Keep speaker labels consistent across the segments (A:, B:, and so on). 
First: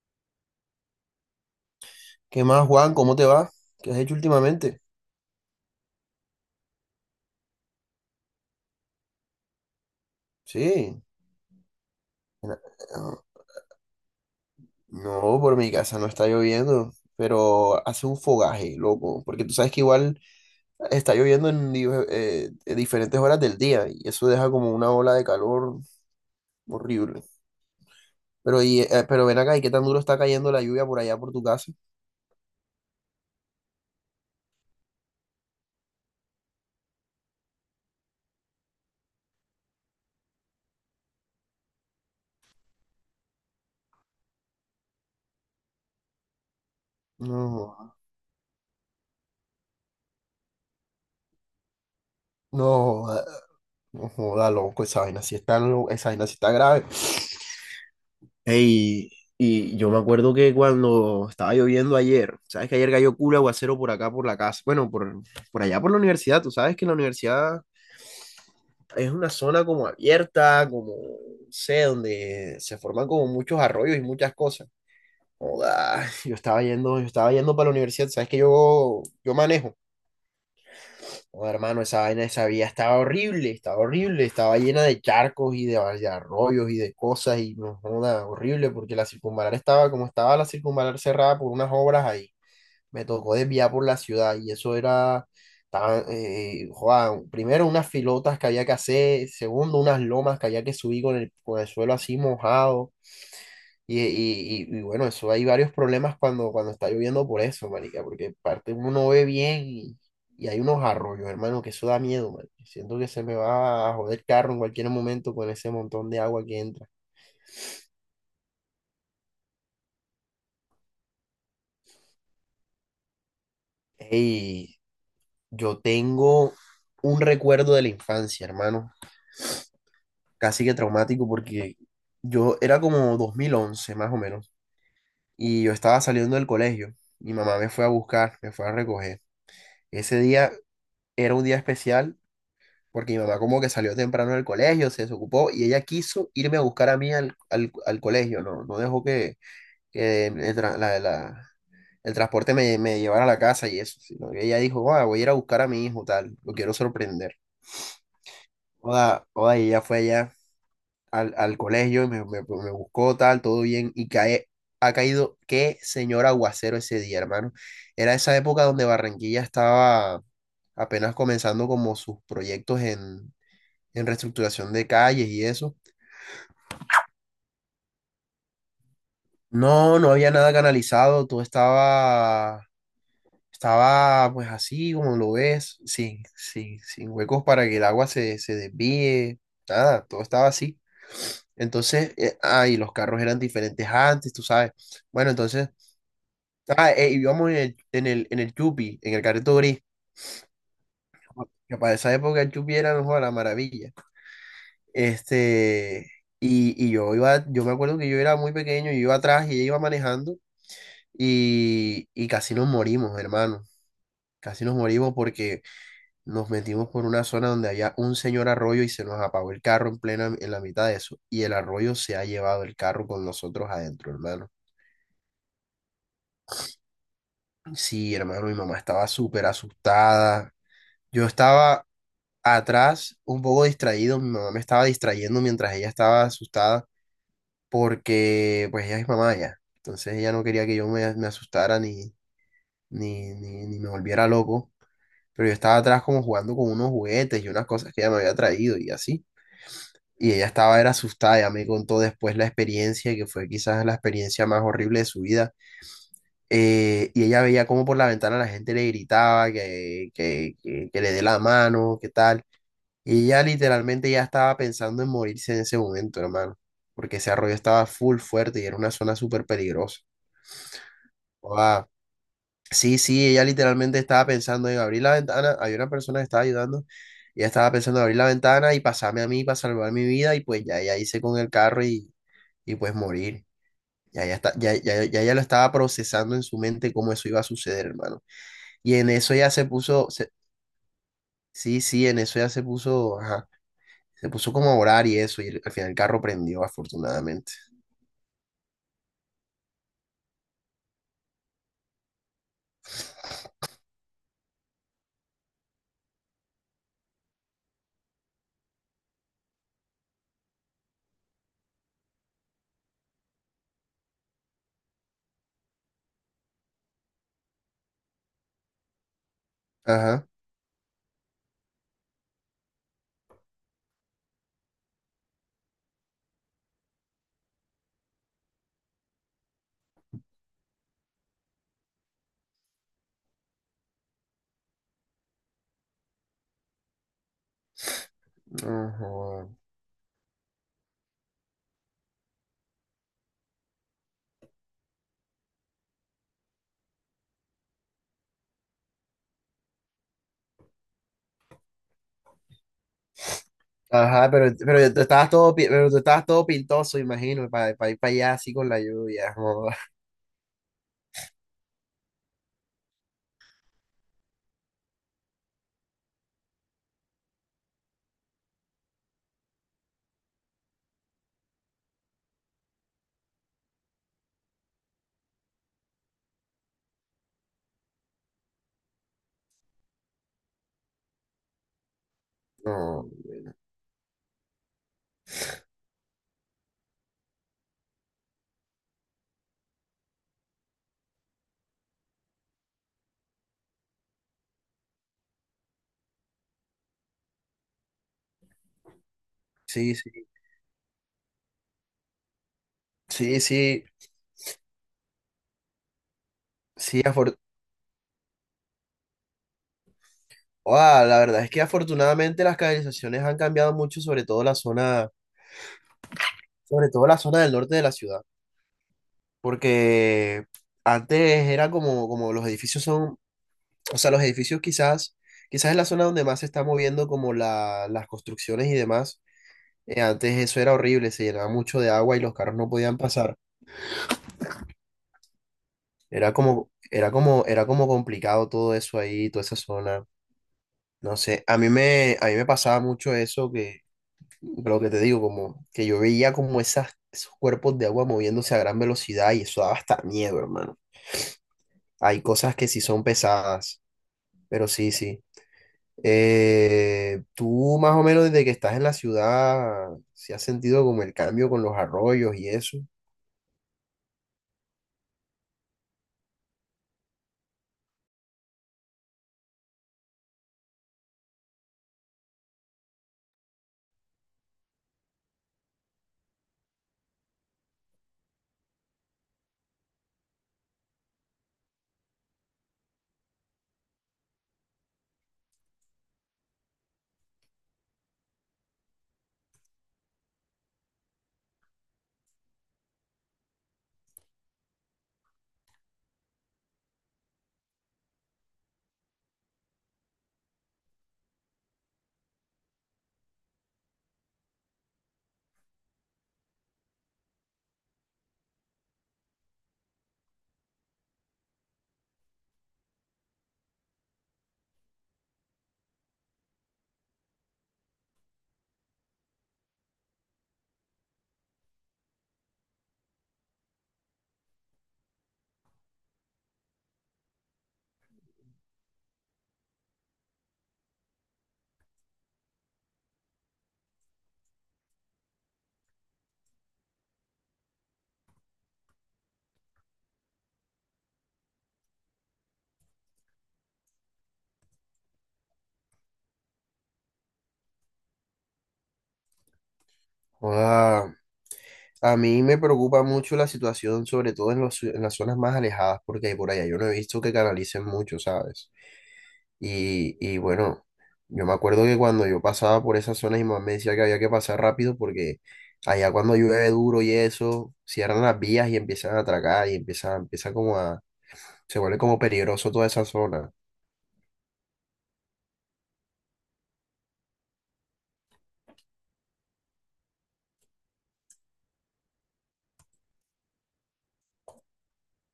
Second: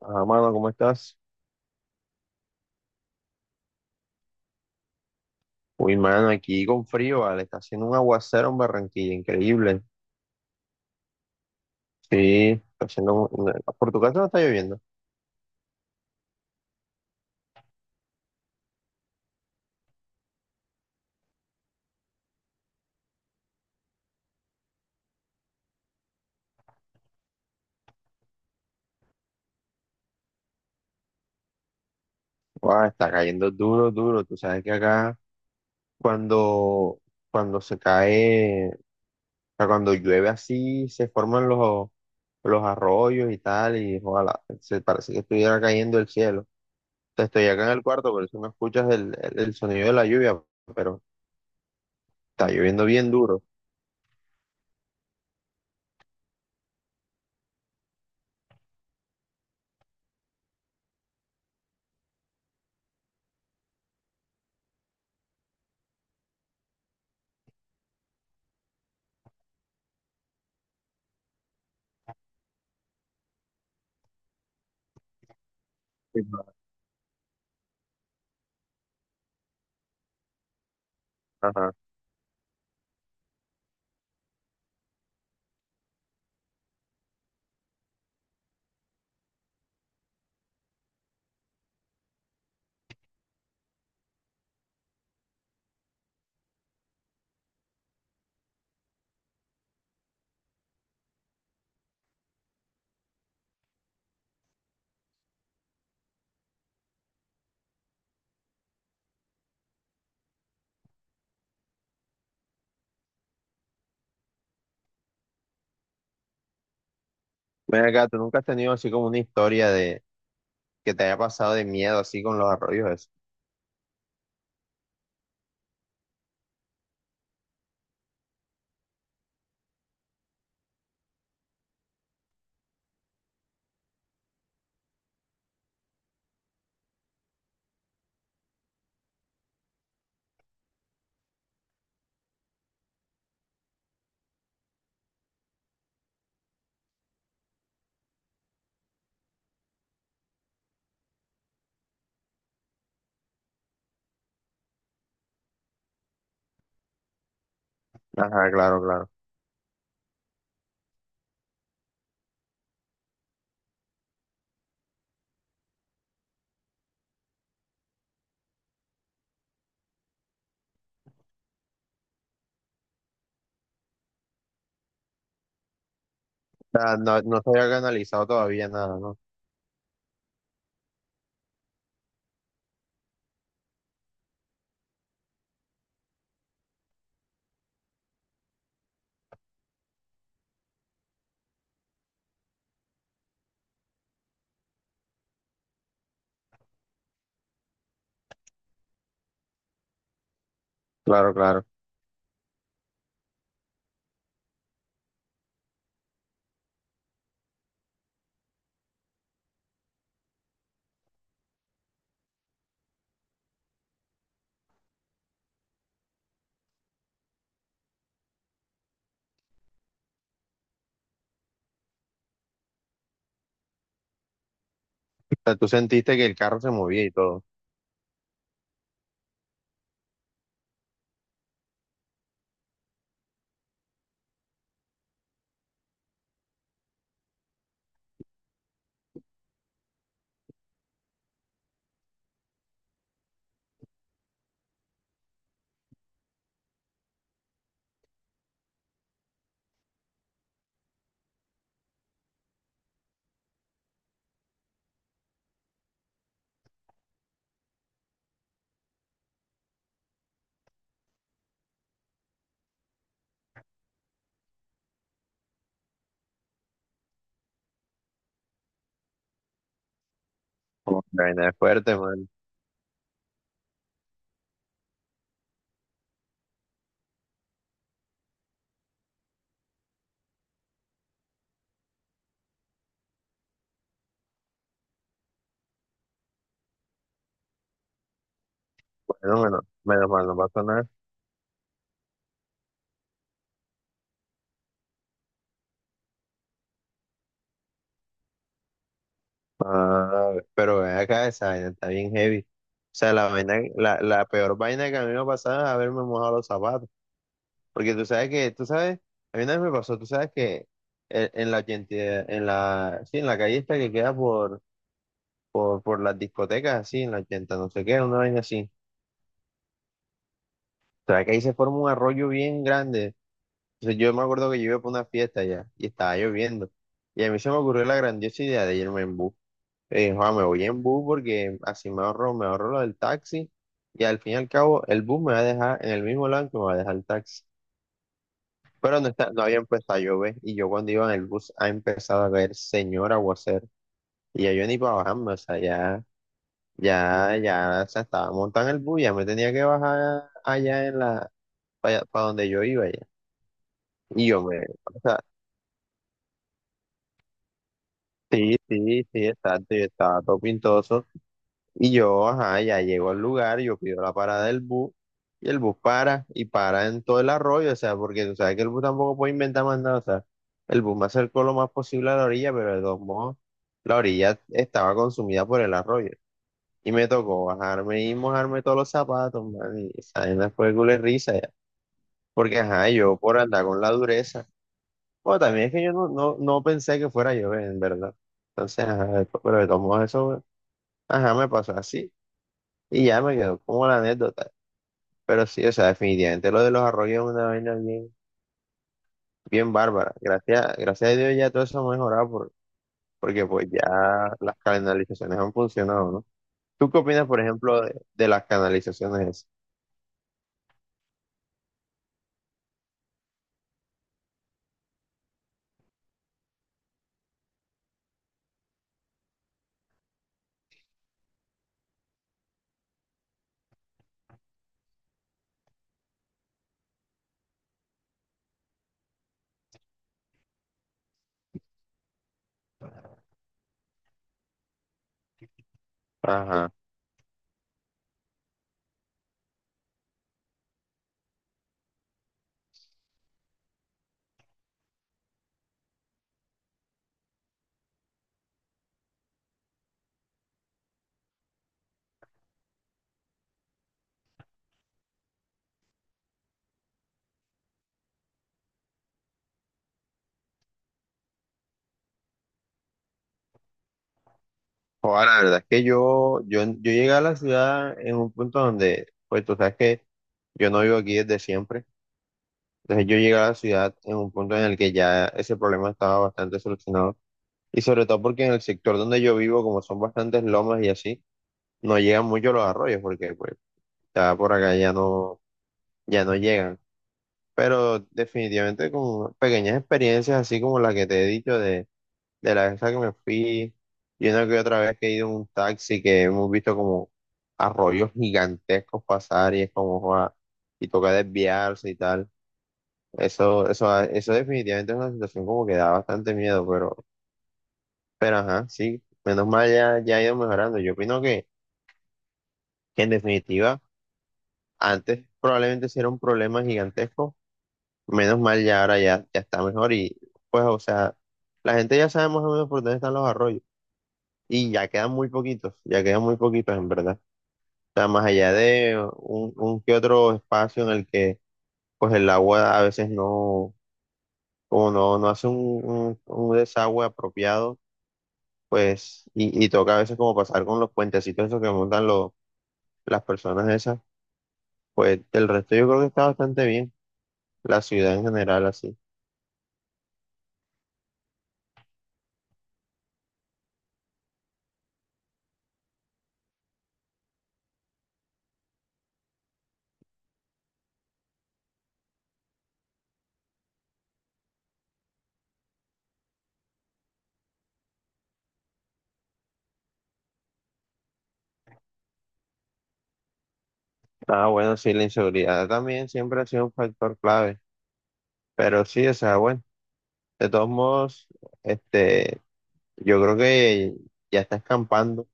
A: Ah, mano, ¿cómo estás?
B: ¿Qué más, Juan? ¿Cómo te va? ¿Qué has hecho últimamente?
A: Uy, mano, aquí con frío, vale. Está haciendo un aguacero en Barranquilla, increíble.
B: Sí.
A: Sí, está haciendo
B: ah,
A: por tu casa no está lloviendo.
B: No, por mi casa no está lloviendo, pero hace un fogaje, loco, porque tú sabes que igual está lloviendo en diferentes horas del día y eso deja como una ola de calor horrible. Pero ven acá, ¿y qué tan duro está cayendo la lluvia por allá por tu casa?
A: Guau, está cayendo duro, duro. Tú sabes que acá cuando, cuando se cae, o sea, cuando llueve así, se forman los arroyos y tal, y ojalá, se parece que estuviera cayendo el cielo. Te estoy acá en el
B: No,
A: cuarto, por eso no escuchas el sonido de la lluvia, pero está lloviendo
B: no,
A: bien
B: joda,
A: duro.
B: no joda, loco, esa vaina sí está grave. Ey, y yo me acuerdo que cuando estaba lloviendo ayer, sabes que ayer cayó culo aguacero por acá, por la casa, por allá, por la universidad, tú sabes que la universidad es una zona como abierta, como, no sé, donde se forman como muchos arroyos y muchas cosas. Joda,
A: Sí,
B: yo estaba yendo para la universidad, sabes que yo manejo. Oh,
A: ajá.
B: hermano, esa vaina, esa vía estaba horrible, estaba horrible, estaba llena de charcos y de arroyos y de cosas y no joda, horrible porque la circunvalar estaba como estaba la circunvalar cerrada por unas obras ahí. Me tocó desviar por la ciudad y joda, primero unas filotas que había que hacer, segundo unas lomas que había que subir con el suelo así mojado. Bueno, eso hay varios problemas cuando está lloviendo por eso, marica, porque parte uno no ve bien y hay unos arroyos, hermano, que eso da miedo, man. Siento que se me va a joder el carro en cualquier momento con ese montón de agua que entra.
A: Ven acá, ¿tú nunca has tenido así como una historia de que te haya pasado de miedo así con los arroyos? ¿Eso?
B: Ey, yo tengo un recuerdo de la infancia, hermano, casi que traumático porque yo era como 2011 más o menos y yo estaba saliendo del colegio. Mi mamá me fue a buscar, me fue a recoger. Ese día era un día especial porque mi mamá como que salió temprano del colegio, se desocupó y ella quiso irme a buscar a mí al colegio, no, no dejó que, que el, tra- la- la- el transporte me llevara a la casa y eso, sino que ella dijo: "Ah, voy a ir a buscar a mi hijo, tal, lo quiero sorprender".
A: Ajá, claro, claro.
B: Oda, oda, y ella fue allá al colegio, y me buscó, tal, todo bien, ha caído, qué señor aguacero ese día, hermano. Era esa época donde Barranquilla estaba apenas comenzando como sus proyectos en reestructuración de calles y eso.
A: O sea, no, no se había analizado todavía nada, ¿no?
B: No, no había nada canalizado, estaba pues así como lo ves, sin huecos para que el agua se desvíe, nada, todo estaba así. Y los carros eran diferentes antes, tú sabes. Bueno, entonces, Íbamos en el Yupi, en el carrito gris,
A: Claro, claro.
B: que para esa época el Yupi era mejor la maravilla. Este, y yo iba, yo me acuerdo que yo era muy pequeño, yo iba atrás y ella iba manejando. Casi nos morimos, hermano. Casi nos morimos porque nos metimos por una zona donde había un señor arroyo y se nos apagó el carro en en la mitad de eso. Y el arroyo se ha llevado el carro con nosotros adentro, hermano.
A: O sea, tú sentiste que el carro se movía y todo.
B: Sí, hermano, mi mamá estaba súper asustada. Yo estaba atrás, un poco distraído. Mi mamá me estaba distrayendo mientras ella estaba asustada porque, pues, ella es mamá ya. Entonces ella no quería que me asustara ni me volviera loco. Pero yo estaba atrás como jugando con unos juguetes y unas cosas que ella me había traído y así. Era asustada, ella me contó después la experiencia, que fue quizás la experiencia más horrible de su vida. Y ella veía como por la ventana la gente le gritaba que le dé la mano, que tal. Y ella literalmente ya estaba pensando en morirse en ese momento, hermano, porque ese arroyo estaba full fuerte y era una zona súper peligrosa.
A: Como que la vaina es fuerte, man.
B: Sí, sí, ella literalmente estaba pensando en abrir la ventana. Había una persona que estaba ayudando. Ella estaba pensando en abrir la ventana y pasarme a mí para salvar mi vida. Y pues ya ella hice con el carro y pues morir. Ya ella, está, ya, ya, Ya ella lo estaba procesando en su mente cómo eso iba a suceder, hermano. Y en eso
A: Bueno,
B: ya
A: menos,
B: se puso,
A: menos mal,
B: se-
A: no pasó nada.
B: Sí, sí, en eso ya se puso, ajá, se puso como a orar y eso. Y al final el carro prendió, afortunadamente.
A: Ah, pero ven acá, esa vaina está bien heavy. O sea, la vaina, la peor vaina que a mí me pasaba es haberme mojado los zapatos. Porque tú sabes que, tú sabes, a mí una vez me pasó, tú sabes que 80 en la, sí, en la calle esta que queda por las discotecas así, en la 80, no sé qué, una vaina así.
B: Ajá.
A: O sea, que ahí se forma un arroyo bien grande. Entonces yo me acuerdo que yo iba para una fiesta allá y estaba lloviendo. Y a mí se me ocurrió la grandiosa idea de irme en bus. "Joa, me voy en bus porque así me ahorro lo del taxi y al fin y al cabo el bus me va a dejar en el mismo lado que me va a dejar el taxi. Pero no, está, no
B: Ajá.
A: había empezado a llover y yo cuando iba en el bus ha empezado a caer señor aguacero y ya yo ni para bajarme, o sea, ya ya, ya se estaba montando el bus, ya me tenía que bajar allá en para, donde yo iba ya. Y
B: Ajá,
A: o sea,
B: pero tú estabas todo pintoso, imagino, para ir para allá así
A: sí,
B: con la
A: sí, sí,
B: lluvia.
A: exacto,
B: Joda.
A: yo estaba todo pintoso. Y yo, ajá, ya llego al lugar, yo pido la parada del bus, y el bus para, y para en todo el arroyo, o sea, porque tú sabes que el bus tampoco puede inventar más nada, o sea, el bus me acercó lo más posible a la orilla, pero de todos modos, la orilla estaba consumida por el arroyo. Y me tocó bajarme y mojarme todos los zapatos, man, y esa vaina fue culo de risa. Porque, ajá,
B: No,
A: yo por andar con la dureza. Bueno, también es que yo no pensé que fuera yo, en verdad. Entonces, ajá, pero de todos modos eso, ajá, me pasó así. Y ya me quedó como la anécdota. Pero sí, o sea, definitivamente lo de los arroyos es una vaina bien, bien
B: sí, sí,
A: bárbara. Gracias, gracias a Dios ya todo eso ha mejorado
B: sí,
A: porque pues
B: sí,
A: ya las canalizaciones han funcionado, ¿no? ¿Tú qué
B: sí,
A: opinas,
B: afor-
A: por ejemplo, de las canalizaciones esas?
B: Ah, la verdad es que afortunadamente las canalizaciones han cambiado mucho, sobre todo la zona del norte de la ciudad, porque antes era como, como los edificios son, o sea, quizás es la zona donde más se está moviendo como las construcciones y demás. Antes eso era horrible, se llenaba mucho de agua y los carros no podían pasar.
A: Ajá.
B: Era como complicado todo eso ahí, toda esa zona. No sé, a mí me pasaba mucho eso que, lo que te digo, como que yo veía como esos cuerpos de agua moviéndose a gran velocidad y eso daba hasta miedo, hermano. Hay cosas que sí son pesadas, pero sí, sí. Tú más o menos desde que estás en la ciudad, ¿si has sentido como el cambio con los arroyos y eso?
A: Ahora la verdad es que yo llegué a la ciudad en un punto donde, pues tú sabes que yo no vivo aquí desde siempre. Entonces yo llegué a la ciudad en un punto en el que ya ese problema estaba bastante solucionado. Y sobre todo porque en el sector donde yo vivo, como son bastantes lomas y así, no llegan mucho los arroyos porque pues ya por acá ya no, ya no llegan. Pero definitivamente con pequeñas experiencias así como la que te he dicho de la vez a que me fui y una que otra vez que he ido en un taxi que hemos visto como arroyos gigantescos pasar y es como "Joa", y toca desviarse y tal. Eso definitivamente es una situación como que da bastante miedo, pero ajá, sí, menos mal ya, ya ha ido mejorando. Yo opino que en definitiva, antes probablemente sí era un problema gigantesco, menos mal ya ahora ya, ya está mejor y pues, o sea, la gente ya sabe más o menos por dónde están los arroyos y ya quedan muy poquitos, ya quedan muy poquitos en verdad. O sea, más allá de un que otro espacio en el que pues el agua a veces no, como no, no hace un desagüe apropiado pues, y toca a veces como pasar con los puentecitos esos que montan las personas esas, pues del resto yo creo que está bastante bien, la ciudad en general así.
B: Joda, a mí me preocupa mucho la situación, sobre todo en las zonas más alejadas, porque por allá yo no he visto que canalicen mucho, ¿sabes? Y bueno, yo me acuerdo que cuando yo pasaba por esas zonas y mamá me decía que había que pasar rápido porque allá cuando llueve duro y eso, cierran las vías y empiezan a atracar empieza como a, se vuelve como peligroso toda esa zona.
A: Ah, bueno, sí, la inseguridad también siempre ha sido un factor clave, pero sí, o sea, bueno, de todos modos, este, yo creo que ya está escampando,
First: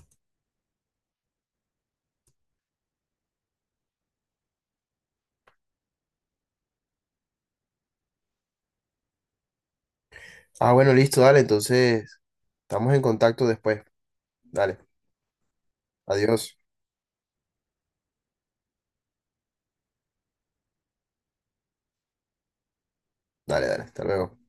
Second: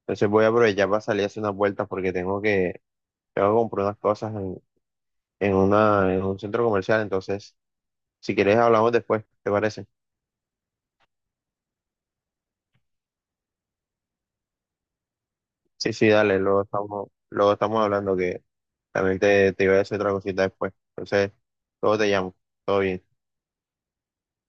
A: entonces voy a aprovechar para salir a hacer unas vueltas porque tengo que comprar unas cosas en una, en un centro comercial, entonces, si quieres hablamos después, ¿te parece?
B: Ah, bueno, listo, dale, entonces estamos en contacto después. Dale,
A: Sí, sí, dale,
B: adiós.
A: luego estamos hablando que también te iba a decir otra cosita después. Entonces, luego te llamo. Todo bien.
B: Dale, dale, hasta luego.